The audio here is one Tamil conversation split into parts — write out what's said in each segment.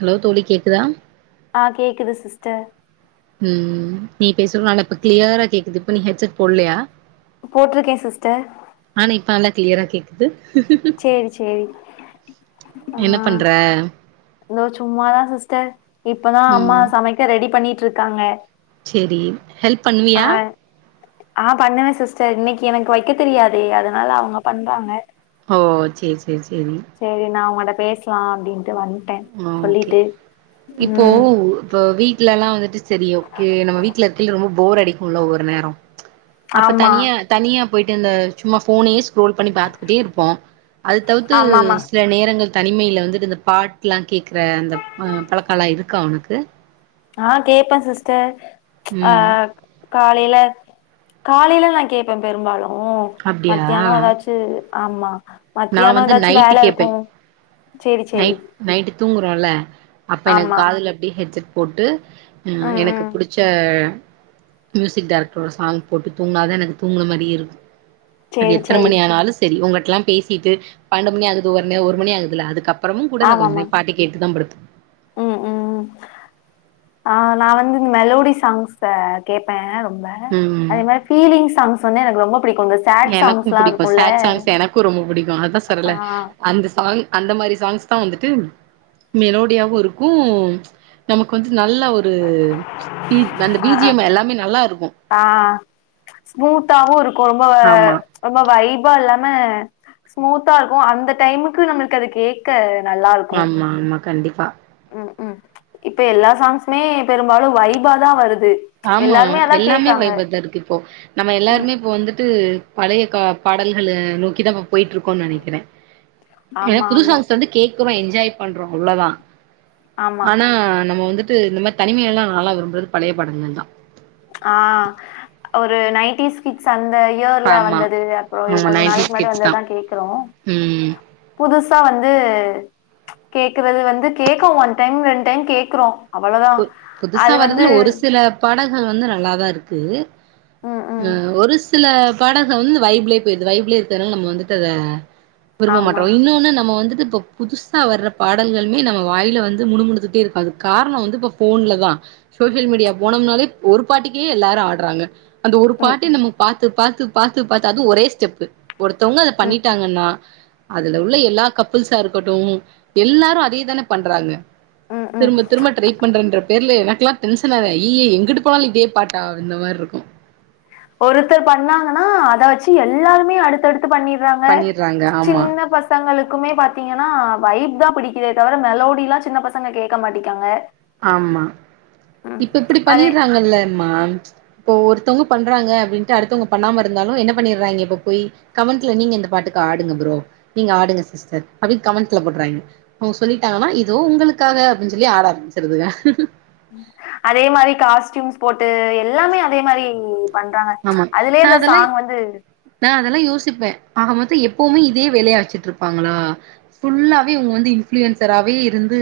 ஹலோ தோழி கேக்குதா ஆஹ் கேக்குது சிஸ்டர் ம் ஹச்சட போடலயா போட்டிருக்கேன் சிஸ்டர் கிளியராக கேகுது சேரி சேரி என்ன பண்ற இந்த சும்மாாதான் சிஸ்டர் இப்பதான் அம்மா சமைக்க ரெடி பண்ணி ட்டு இருக்காங்க செரி ஹெல்ப் பண்ணுவியா ஆஹ் பண்ணுவேன் சிஸ்டர் இன்னைக்கு எனக்கு வைக்க தெரியாதே அதனால அவங்க பண்றாங்க ஓ செரி செ செரி நான் மடக் பேசலா அப்படின்ட்டு வந்துி ஆஹ ஓகே இப்போ ம் இப்ப வீட்ல எல்லாம் வந்துட்டு செரி ஓக்கே நம்ம வீட்டுல இருக்க ரொம்ப போர் அடிக்கும்ணல ஒவ்வரு நேரம் அப்ப ஆமா தனியா தனியா போயிட்டுந்த சும்மா போன் ரோல் பண்ணி பாாரத்துக்கிட்டே இருப்போம் அது தவிர்த்து ஆமாமா சில நேரங்கள் தனிமையையில் வந்துட்டு இந்த பாட் லாம் கேக்குற அந்த அஹ் பழக்க எல்லாம் இருக்கா உனனுக்கு ஆஹ் கே்பேன் சிஸ்டர் ம் அஹ் கா காலைல காலைல நான் கேட்பேன் பெரும்பாலும் ஓ மத்தியானம் ஏதாச்சு ஆமா நான் மத்தியானோ வந்து ஏதாச்சு நைட்டு வேல இருக்கு கேட்பேன் சேரி சேரி நைட் நைட்டு தூங்குறோல அப்ப எனக்கு ஆமா காதுல அப்படியே காதுல அப்டியே ஹெட் செட் போட்டு ம் எனக்கு புடிச்ச மியூசிக் டைரக்டரோட சாங் போட்டு தூங்கினாதான் எனக்கு தூங்குின மாதிரி இருக்கும் அது சேரி எத்தனை சேரி மணி ஆனாலும் சரி உங்க ல்லாம் பேசி ட்டு பன்னண்டு மணி ஆகுது ஒன்னு ஒரு மணி ஆகுது இல்ல அதுக்கப்புற அப்பறமமும் கூட நான் ஆமாமா கொஞ்ச பாட்டு கேட்டுதான் படுப்பன் ம் ம் ஆ நான் வந்து இந்த மெலோடி சாங்ஸ் கேட்பேன் ரொம்ப அதே மாரி பீலிங்ஸ் சாங்ஸ் வந்து எனக்கு ரொம்ப பிடிக்கு இந்த சேட் எனக்கும் சாங்ஸ்லா புடிக்கும் இருக்குல்ல சேட் சாங்ஸ் எனக்கும் ரொம்ப புடிக்கும் அதான் ஆ சொல்றல்ல அந்த சாங் அந்த மாரி சாங்ஸ் தான் வந்துட்டு மெலோடியாவும் இருக்கும் நமக்கு வந்து நல்ல ஒரு பீ அந்த ஆ பீஜிம் எல்லாமே நல்லா இருக்கும் ஸ்மூத்தாவும் இரு ரொம்ப ஆமா ரொம்ப வைபா இல்ல ரொம்ப ஸ்மூத்தா இருக்கும் அந்த டைமுக்கு நம்மளுக்கு அது கேக்க நல்லா இருக்கு ஆமா ஆமா கண்டிப் பா ம் இப்ப எல்லா சாங்ஸுமே பெரும்பாலும் வைபா தான் வரு ஆமா எல்லாமே வைபாத்தான் இருக்கு இப்போ நம்ம ம் எல்லாருமே இப்போ வந்துட்டு பழைய கா பாடல்கள நோக்கி நம்ம போயிட்டு இருக்கோம் நெனக்கிறன் ஏன்ன ஆமா புது ஆமா சாங்ஸ் வந்து கேக் சும்மா என்ஜாய் பண்றோம் அவ்ளோதான் ஆமா ஆனா நம்ம வந்து வந்து நம்ம தனிமை எல்லாம் நாலா விரும்பறது பழைய படங்க தான் ஆஹ் ஒரு நைன்டிஸ் கிட்ஸ் அ இந்த இயர்ல ஆமா வந்தது அப்புறம் இது ஆமா கொஞ்ச நாளைக்கு நைன்டிஸ் முன்னாடி கிட்ஸ் தா வந்ததுதான் கேக்குறோம் ம் புதுசா வந்து கேக்குறது வந்து கேக்கும் ஒன் டைம் ரெண்ட் டைம் கேக்குறோம் புது புதுசா வர்றதுல ஒரு சில பாடல்கள் வந்து நல்லாதான் இரு கு ம் ஒரு சில படசம் வந்து வைப்லே போய்டுது வைப்லே இருக்கறது நால நம்ம வந்துட்டு அத விரும்ப ஆமா மாட்றோ இன்னொன்னு நம்ம வந்து ந்து இப்ப புதுசா வர்ற பாடல்கள்மே நம்ம வாயில வந்து முனுமுனுத்துட்டே இருக்கு அதுக்கு காரண வந்து இப்ப ஃபோன்ல தா சோசியல் மீடியா போனம் நாலே ஒரு பாட்டுக்கே எல்லாரு ஆட்றாங்க அந்த ஒரு ம் பாட்டே ம் நம்ம பாத்தது பாத்து பாத்து பாத்து அது ஒரே ஸ்டெப்பு ஒருத்தவ்ங்க அத ம் பண்ணிட்டாங்கன்னா அதுல உள்ள எல்லா கப்புள்ஸா இருக்கட்டு எல்லாரு அதே தானே பண்றாங்க ம் ம் ம் திரும்ப திரும்ப ட்ரைப் ன்ற பேர்ல எனக்குலா டென்சன் அய்யய்ய எங்குட்டு போனாலு இதே பாட்டா அந்த மார் இருக்கு ஒருத்தர் பண்ணாங்கனா அத வச்சு எல்லாருமே அடுத்தடுத் து பண்ணிற்றாங்க பண்ணிடுறாங்க ஆமா சின்ன பசங்களுக் க்குமே பாத்தீங்கனா வைப் தா பிடிக்குதே தவர மெலோடிலா சின்ன பசங்க கேக்க மாட்டிக்காங்க ஆமா ம் இப்ப இப்டி அதே பண்ணிற்றாங்கல்ல மா இப்போ ஒரு த்தவ்ங்க பண்றாங்க அப்டின்ட்டு அடுத்தவ்ங்க பண்ணாம இருந்தாலு என்ன பண்ணிற்றாங்கெ இப்ப போய் கமெண்ட்ல நீங்க இந்த பாட்டுக்கு ஆடுங்க ப்ரோ நீங்க ஆடுங்க சிஸ்டர் அப்டின்னு கமெண்ட்ல போட்றாங்க அவ்ங்க சொல்லிட்டாங்கனா இதோ உங்களுக்காக அப்டின்னு சொல்லி ஆட ஆரம்மிச் தெடுதுக அதே மாரி காஸ்ட்யூம்ஸ் போட்டு எல்லாமே அதே மாரி பண்றாங்க ஆமா அதுலே இந்த சாங் வந்து சிப்பே ஆக மொத்தோ எப்போமே இதே வேலயா வச்சுட்ருப்பாங்களா ஃபுல்லாவே இவ்ங்க வந்து இன்ஃப்ளுயன்சராவே இருந்து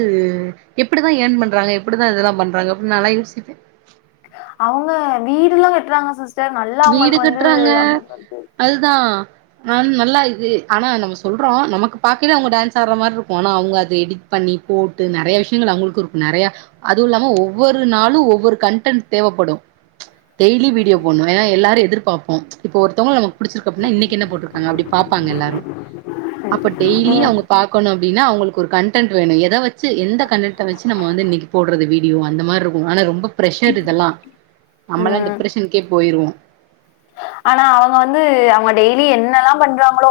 எப்டிதா ஏர்ன் பண்றாங்க எப்டிதா இதெல்லா பண்றாங்க அப்டின் நாலா யோசிப்பே அவ்ங்க வீடுலா கட்றாங்க சிஸ் வீடு கட்றாங்க அதுதா ஆம் நல்லா இது ஆனா நம்ம சொல்றோ நமக்கு பாக்கைல அவ்ங்க டான்ஸ் ஆட்ற மார்ருக்கு ஆனா அவ்ங்க அது எடிட் பண்ணி போட்டு நெறையா விஷ்யங்கள் அவ்ங்களுக்கு இருக்கு நெறையா அதுவு இல்லாம ஒவ்வொரு நாளு ஒவ்வொரு கன்டென்ட் தேவப்படு டெய்லி வீடியோ போட்ணு அ எல்லாரு எதிர்பாப்போ இப்போ ஒருத்தவ்ங்ள நமக்கு புடிச்சிருக்கு அப்டினா இன்னைக்கு என்ன போட்ருக்காங்க அப்டி பாப்பாங்க எல்லாரு அப்ப டெய்லி அவ்ங்க பாக்கணும் அப்டினா அவ்ங்களுக்கு ஒரு கன்டன்ட் வேணு எதா வச்சு எந்த கனடன்ட்ட வச்சு நம்ம வந்து இன்னக்கி போட்றது வீடியோ அந்த மார்ருக்கு ஆனா ரொம்ப ப்ரஷரு இதெல்லா நம்மலா ம் டிப்ரஷன்கே போயிருவோ ஆனா அவ்ங்க வந்து அவ்ங்க டெய்லி என்னலா பண்றாங்களோ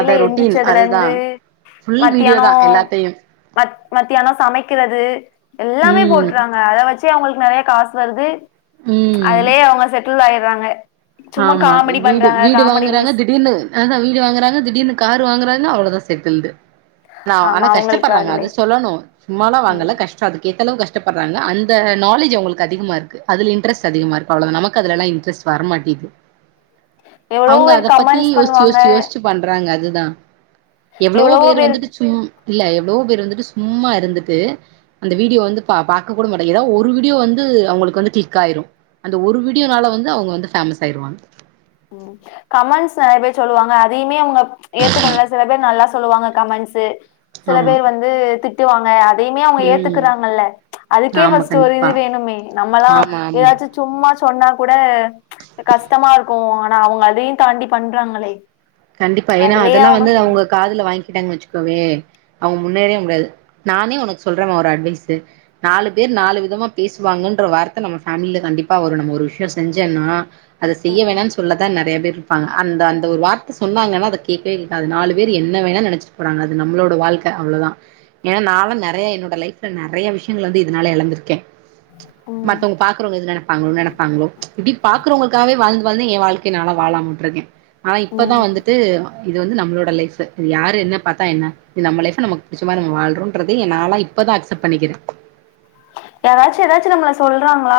அத ரொட்டீன் எந்துச்சதுல அதுதா இருந்து ஃபுல் வீடியோ மத்யானோ தா எல்லாத்தையு மத் மத்யான சமைக்கிறது எல்லாமே ம் போட்றாங்க அத வச்சு இத்தே அவ்ங்களுக்கு நெறையா காஸ் வருது ம் அதுலே அவ்ங்க செட் டில் ஆய்ர்றாங்க ஆமா வீடு வீடு வாங்குறாங்க வீஸ் திடீர்னு ஆஹ வீடு வாங்குறாங்க திடீர்னு காரு வாங்குறாங்க இன்னோ அவளதா செட்டில்டு நாவ் ஆனா ஆமா அவங்களுக்கு கஷ்டப்பட்றாங்க அதுலே அத சொல்லணு சும்மாலா ம் வாங்கல கஷ்ட அதுக்கேத் தளவு கஷ்டப்பட்ற்றங்க அந்த நாலேஜ் அவ்ங்களுக்கு அதிகமா இருக்கு அதுல இன்ட்ரெஸ்ட் அதிகமா இருக்கு அவ்ளோதா நமக்கு அதுலலா இண்ட்ரெஸ்ட் வர மாட்டிது எவ்வளவோ அவங்க பேர் அத பத்தி கமெண்ட்ஸ் யோசிச்சு பண்ணுவாங்க யோசிச்சு யோசிச்சு பண்றாங்க அது தா எவ்ளவோ பேர் வந்துட்டு சும் இல்ல எவ்ளோ பேர் வந்துட்டு சும்மா இருந்துட்டு அந்த வீடியோ வந்து பா பாக்க கூட மாட்டாங்க எதா ஒரு வீடியோ வந்து அவங்களுக்கு வந்து கிளிக் ஆயிரு அந்த ஒரு வீடியோனால வந்து அவங்க வந்து ஃபேமஸ் ஆயிருவாங்க உம் கமெண்ட்ஸ் நெறைய பேர் சொல்லுவாங்க அதைமே அவங்க ஏத்துக்கனுல்ல சில பேர் நல்லா சொல்லுவாங்க கமெண்ட்ஸு சில ஆமா பேர் வந்து திட் டு வாங்க அ தைமே அவங்க ம் ஏத்துக்கிறாங்கல்ல அதுக்கே ஆமா ஃபஸ்ட்டு ஒரு கண்டிப்பா இது வேணுமே நம்மல்லா ஆமா ஆமா எதாச்சு சும்மா சொன்னா கூட கஷ்டமார் க்கு ஆனா அவங்க அதையு தாண்டி பண்றாங்களே கண்டிப்பா ஏனா அதுலயே அதெல்லா வந்து சொல் அவங்க காதுல வாங் கிட்டாங்கன் வச்சுக்கோவே, அவங்க முன்னேறவே முடியாது. நானே உனக்கு சொல்றே ஒரு அட்வைஸ்சு, நாலு பேர் நாலு விதமா பேசுவாங்கன்ற வார்த்த நம்ம ஃபேமில கண்டிப்பா வரு நம்ம ஒரு விஷ்யோ செஞ்சம்ன்னா அத செய்ய வேணான் சொல்லத்தா நெறைய பேர் இருப்பாங்க அந்த அந்த ஒரு வார் த்த சொன்னாங்கனா அத கேக்கவே கேக்காத நாலு வேர் என்ன வேணா நெனச்சிட்டு போறாங்க அது நம்ளோட வாழ்க்க அவ்ளோ தா ஏனா நா வந் நெறைய என்னோட லைஃப்ல நெறைய விஷ்யங்கள் வந்து இதுனால எழந்திருக்கே ம் மத்தவங்க பாக்கறவங்க எது நெனப்பாங்கள் நெனப்பாங்களோ இப்டி பா க்கறவங்களுக்காவே வாழ்ந்து வாழ்ந்து எ வாழ்க்க நால்லா வாழாம விட்ருக்கே இப்ப தா ம் வந்துட்டு இது வந்து நம்ளோட லைஃப்பு இது யாரு என்ன பாத்தா என்ன இது நம்ம லைஃப்பு நமக்கு புடிச்ச மாரி நம்ம வாழ்றோன்றதே ஏ நால்லா இப்ப தா அக்செப்ட் பண்ணிக்கிறே யாராச்சு எதாச்சு நம்மள சொல்றாங்ளா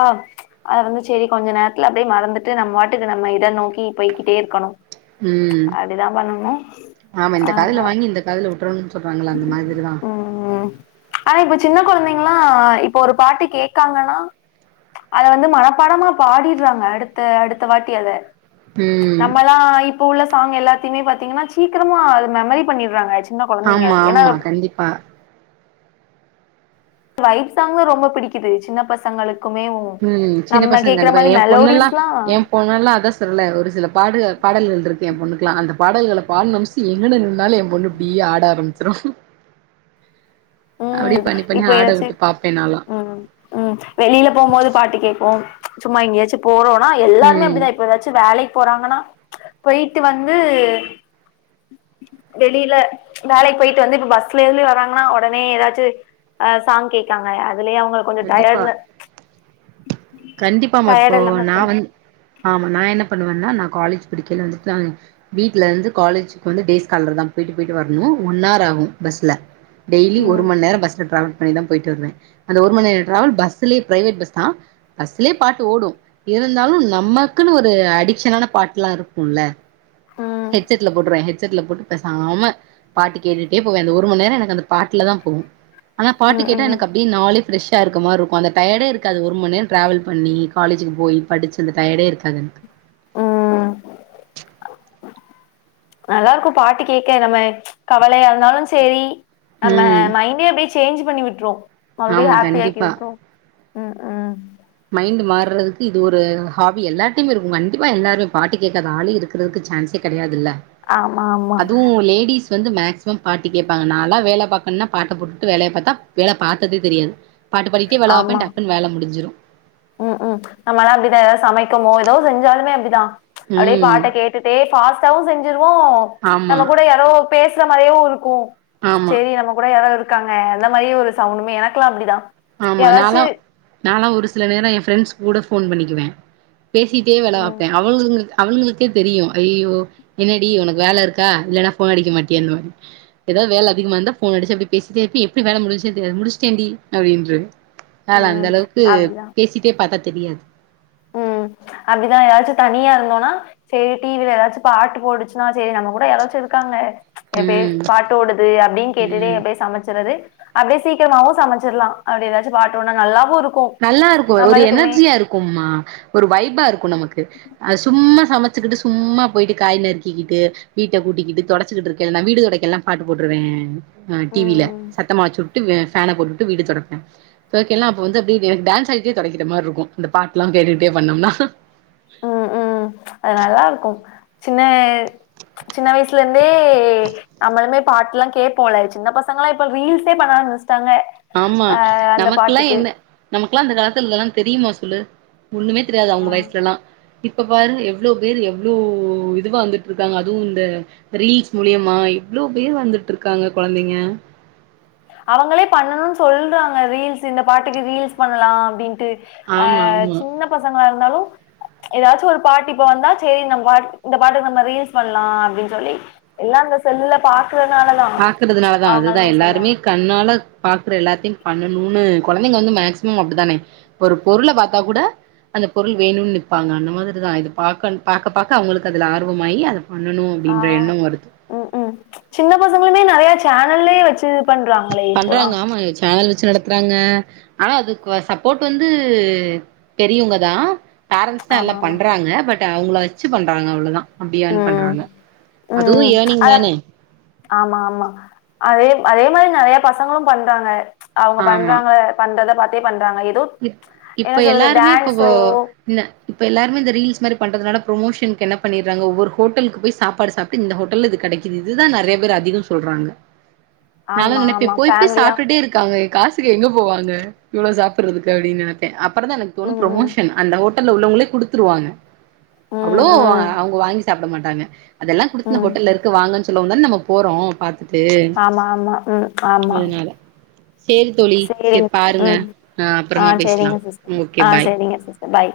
அத வந்து செரி கொஞ்ச நேரத்துல அப்டியே மறந்துட்டு நம் வாட்டுக்கு நம்ம இத நோக்கி போய்கிட்டேருக்கணு. ம் அப்டி தா பண்ணனு ஆமா ஆ, இந்த காதுல ஆ வாங்கி இந்த காதுல விட்றணும்னு சொல்றாங்கல்ல அந்த உம், மாதிரிதா உம் ஆனா இப்ப சின்ன கொழந்தைங் கலா இப் ப ஒரு பாட்டு கேக்காங்கனா அத வந்து மனப்பாடமா பாடிர்றாங்க அடுத்த அடுத்த வாட்டி அத ம் நம்மல்லா இப்ப உள்ள சாங் எல்லாத்திமே பாத்தீங்கன்னா சீக்கிரமா அது மெமரி பண்ணிட்றாங்க [unintelligible] ஆமா ஏன்னா ஆமா கண்டிப்பா வைப் சாங்கு ரொம்ப பிடிக்குது சின்ன பசங்களுக் உம் சின்ன பசங்க கண்டிப்பா என் பொண்ணெல்லா மெலோடிஸ்லா என் பொண்ணெல்லா அதா சொல்ல ஒரு சில பாடு பாடல்கள்ருக்கு எம் பொண்ணுக் குலா அந்த பாடல்கள பாட் [unintelligible] எங்கன நின்னாலு எம்பொண்ணு இப்டி ஆட ஆரம்பிச்சிருவா உம் இப்ப எதாச்சு உம் உம் வெளில போம்போது பாட்டு கேப்போ சும்மா எங்கயாச்சு போறோ ஆ எல்லாருமே ம் இப்டி தா இப்ப எதாச்சு வேலைக் போறாங்கனா போய்ட்டு வந்து வெளில வேலைக் போய்ட்டு வந்து இப்ப பஸ்லருந்து வராங்னா ஒடனே எதாச் சாங் கேட்காங்க ய அதுலயே அவங்களுக்கு கொஞ்சோ கண்டிப்பா டயர்டல கண்டிப்பாமா இப்போ நா வந் ஆமா நா என்ன பண்ணுவேன்னா நா காலேஜ் படிக்கல [unintelligible] வீட்டுலருந்து காலேஜுக்கு வந்து டே ஸ்காலர்தா போய்டு போய்டு வர்னோ ஒன் ஹார் ஆகு பஸ்ல டெய்லி ஒரு ம் மண்நேரோ பஸ்ல டிராவ பண்ணி தா போய்ட்டு வருவே அந்த ஒரு மண்நேரோ டிராவல் பஸ்லேயே பிரைவேட் பஸ் தா அசலயே பாட்டு ஓடு இருந்தாலு நமக்குன்னு ஒரு அடிக்க்ஷனான பாட்லா இருக்குல ம் ஹெட் செட்ல போட்ருவே ஹெட் செட்ல போட்டு பேசாம பாட்டு கேட்டுட்டே போவே அந்த ஒருமநேரோ எனக்கு அந்த பாட்லதா போகு ஆனா பாட்டு ம் கேட்டா ம் எனக்கு அப்டி நாலு ஃபிரெஷா இருக்க மாருருக்கு அந்த டயர்டே இருக்காது ஒருமநேரோ டிராவல் பண்ணி காலேஜுக்கு போய் படிச்சு அந்த டயடே இருக்காது எனக்கு ம் நல்லாருக்கு பாட்டு கேக்க நம்ம கவலயா இருந்தாலு செரி நம்ம ம் மைண்டே அப்டியே சேஞ்ச் பண்ணி விட்ரு மறுபடி ஆமா ஹாப்பி ஆக்கி கண்டிப்பா வுட்ரு ம்ம் மைண்டு மாறுறதுக்கு இது ஒரு ஹாபி எல்லாடையுமே இருக்கு கண்டிப்பா எல்லாருமே பாட்டு கேட்காத ஆளே இருக்குறதுக்கு சான்ஸே கெடயாதுல ஆமா ஆமா வந்து மேக்சிமம் பாட்டு கேட்பாங்க நாலா வேல பாக்கணுனா பாட்ட போட்டுட்டு வேலய பாத்தா வேல பாத்ததே தெரியாது பாட்டு பாடுகிட்டே வேல பாப்பே டக்குனு வேல முடிஞ்சுரு ம்ம் நம்மளா அப்டிதா எதாது சமைக்கமோ எதோ செஞ்சாலுமே அப்டி தா அப்டியே ம் பாட்ட கேட்டுடே ஃபாஸ்டா வு செஞ்சு ஓ ஆமா நம்ம கூட யாரோ பேசுற மாரியு இருக்கு ஆமா செரி நம்ம கூட யாரா இருக் க்காங்க அந்த மாரி ஒரு சவுண்டுமே எனக்லா அப்டிதா ஆமா யாராச்சு நாலா நாலா ஒரு சில நேரோ எப் ஃப்ரெண்ட்ஸ் கூட ஃபோன் பண்ணிக்குவேன். பேசிட்டே ம் விலைாய்ப்ப அவள கி அவனுங்களுக்கே தெரியு ஐயோ என்னாடி உனக்கு வேலை இருக்கா இல்லைன்னா ஃபோன் அடிக்க மாட்டேன் அந்த மாதிரி ஏதாவது வேலை அதிகமா இருந்தா ஃபோன் அடிச்சு அப்படி பேசிட்டே இருப்பேன் எப்படி வேலை முடிச்ச முடிச்சட்டேன்டி அப்படின்றவ. ஆல அந்த ம் அளவுக்கு பேசிட்டே பத்தா தெரியாது. உம் அப்படிதா ஏதாச்சு தனியா இருந்தோம்னா சரி டிவில ஏதாச்சு பாட்டு போடுச்சுன்னா சரி நம்ம கூட யாராச்சு இருக்காங்க. எப்பய ம் பாட்டு ஓடுது அப்படின்னு கேட்டுட்டே ம் எப்பய சமைச்சறது. அப்டிக்சிகரமாவும் சமைச்சிடலாம் அப்படி ஏதாச்சும் பாட்டோனா நல்லாவும் இருக்கூ. நல்லா இருக்கூ ஒரு எனர்ஜியா இருக்கும்மா ஒரு வைபா இருக்கும் நமக்கு அது சும்மா சமைச்சுக்கிட்டு சும்மா போயிட்டு காய் நறுக்கிக்கிட்டு வீட்ட கூட்டிக்கிட்டு தொடச்சுக்கிட்டு இருக்கேல்ல நான் வீடு தொடடைக்க எல்லாம் பாட்டு போட்டுருவேன். ஆ டிவில ம். சத்தமா வாச்சுட் டூ பேன போட்டுட்டு வீடு தொடப்பேன் [unintelligible] அப்ப வந்து எனக்கு டான்ஸ் ஆகிட்டே தொடக்கிற மாதிரி இருக்கும் அந்த பாட்டு எல்லாம் கேட்டுக்கிட்டே பண்ணோம்னா. உம் உம் அது நல்லா இருக்கூ சின்ன சின்ன வயசுலருந்தே நம்மளுமே பாட்டு எல்லாம் கேட்போல சின்ன பசங்களல்லாம் இப்ப ரீல்ஸே பண்ண ஆரம்பிச் தங்க ஆ அந்த பாட்டுக்கு கிலா அந்த காலத்துல இதெல்லா தெரியுமா சொல்லு ஒண்ணுமே தெரியாது அவங்க ஆ. வயசுலல்லா இப்ப பாரு எவ்ளோ பேரு எவ்ளோ இதுவா வந்துட் ருக்காங்க அதுவு இந்த ரீல்ஸ் மூலியமா எவ்வளோ பேர் வந்துட்டு ருக்காங்க கொழந்தைங்க அவங்களே பண்ணணுனு சொல்றாங்க ரீல்ஸ் இந்த பாட்டுக்கு ரீல்ஸ் பண்லா அப்டின்ட்டு ஆ, ஆமா ஆமா சின்ன பசங்களா இருந்தாலு ம்ச் ஏதாச்சு ஒரு பாட்டு இப்ப வந்தா செரி நம்ம பாட் இந்த பாட்டு நம்ம ரீல்ஸ் பண்ணலா அப்டின் சொல்லி எல்லா இந்த செல்லுல பாக் பாக்குறதுனால தா அதுதா எல்லாருமே சொல்றாங்க கண்ணால பாக்குற எல்லாத்தையு பண்ணணும்ணு குழந்தைங்க வந்து மேஸிமம் அப்டித்தானே ஒரு பொருள பாத்தா கூட அந்த பொருள் வேணும்னு நிப்பாங்க அந்த மாதிரிதா இது பாக் பாக்க பாக்க அவங்களுக்கு அதுல ஆர்வாம்மாயி அத் ஆ ம் ம் சின்ன பசங்களுமே நெறையா சேனல்லேயே வச்சு பண்றாங்களே இப்பொலா ச்சி நடத்துறாங்க ஆனா அதுக்கு சப்போர்ட் வந்து பெரியவங்கதா பேரண்ட்ஸ் தா எல்லா ஆமா ஆமா பண்றாங்க பட் ட்ட அவங்கள வச்சு பண்றாங்க அவ்ளோதா அப்டியான் ம் பண்றாங்க அதுவும் ம் அத ஏர்னிங்தான அதேமாதிரி நெறைய பசங்களும் பண்றாங்க அவங்க ஆமா பண்றாங்க பண்றதபாத் [unintelligible] [unintelligible] ஏதோ இப் என்ன இப்ப சொல்றது எல்லாருமே இப்போ டான்சோ இந்த இப்ப எல்லாருே இந்த ரீல்ஸ் மாரி பண்றதுனல ப்ரோமோஷன்க்கு பண்ணிடுறாங்க ஒவ்வொரு ஹோட்டலுக்கு போய் சாப்பாடு சாப்ட்டு இந்த ஹோட்டல்ல இது கெடைக்குது இதுதான் நிறைய பேர் அதிகம் சொல்றாங்க ஆமா நாலாம்நினைப்ப ஆமா போய் போய் ஃபேமிலியா சாப்டுட்டே இருக்காங்க காசுக்கு எங்க போவாங்க இவ்ளோ சாப் [unintelligible] அப்டின்நெனைப்பா தொடர்ந்து எனக்குதோணு ம் ம். ப்ரோமோஷன் அந்த நல்ல உள்ளவங்களே குடுத்துருவாங்க அவ்ளோ ம் ம். அவங்க வாங்கி சாப்டமாட்டாங்க அதெல்லா குடுத்து ம். ஹோட்டல்லயிருக்கு வாங்கன்னு [unintelligible] தான் நம்ம போறோம் பாத்து து ஆமா ஆமா. ம் ஆமா. அதனால செரி தோழி செரி பாருங்க ஆ அப்புறமா ஆஹ் பேசலா செரிங்க சிஸ்டர் ஓகே ஆஹ் பாய் செரிங்க சிஸ்டர் பாய்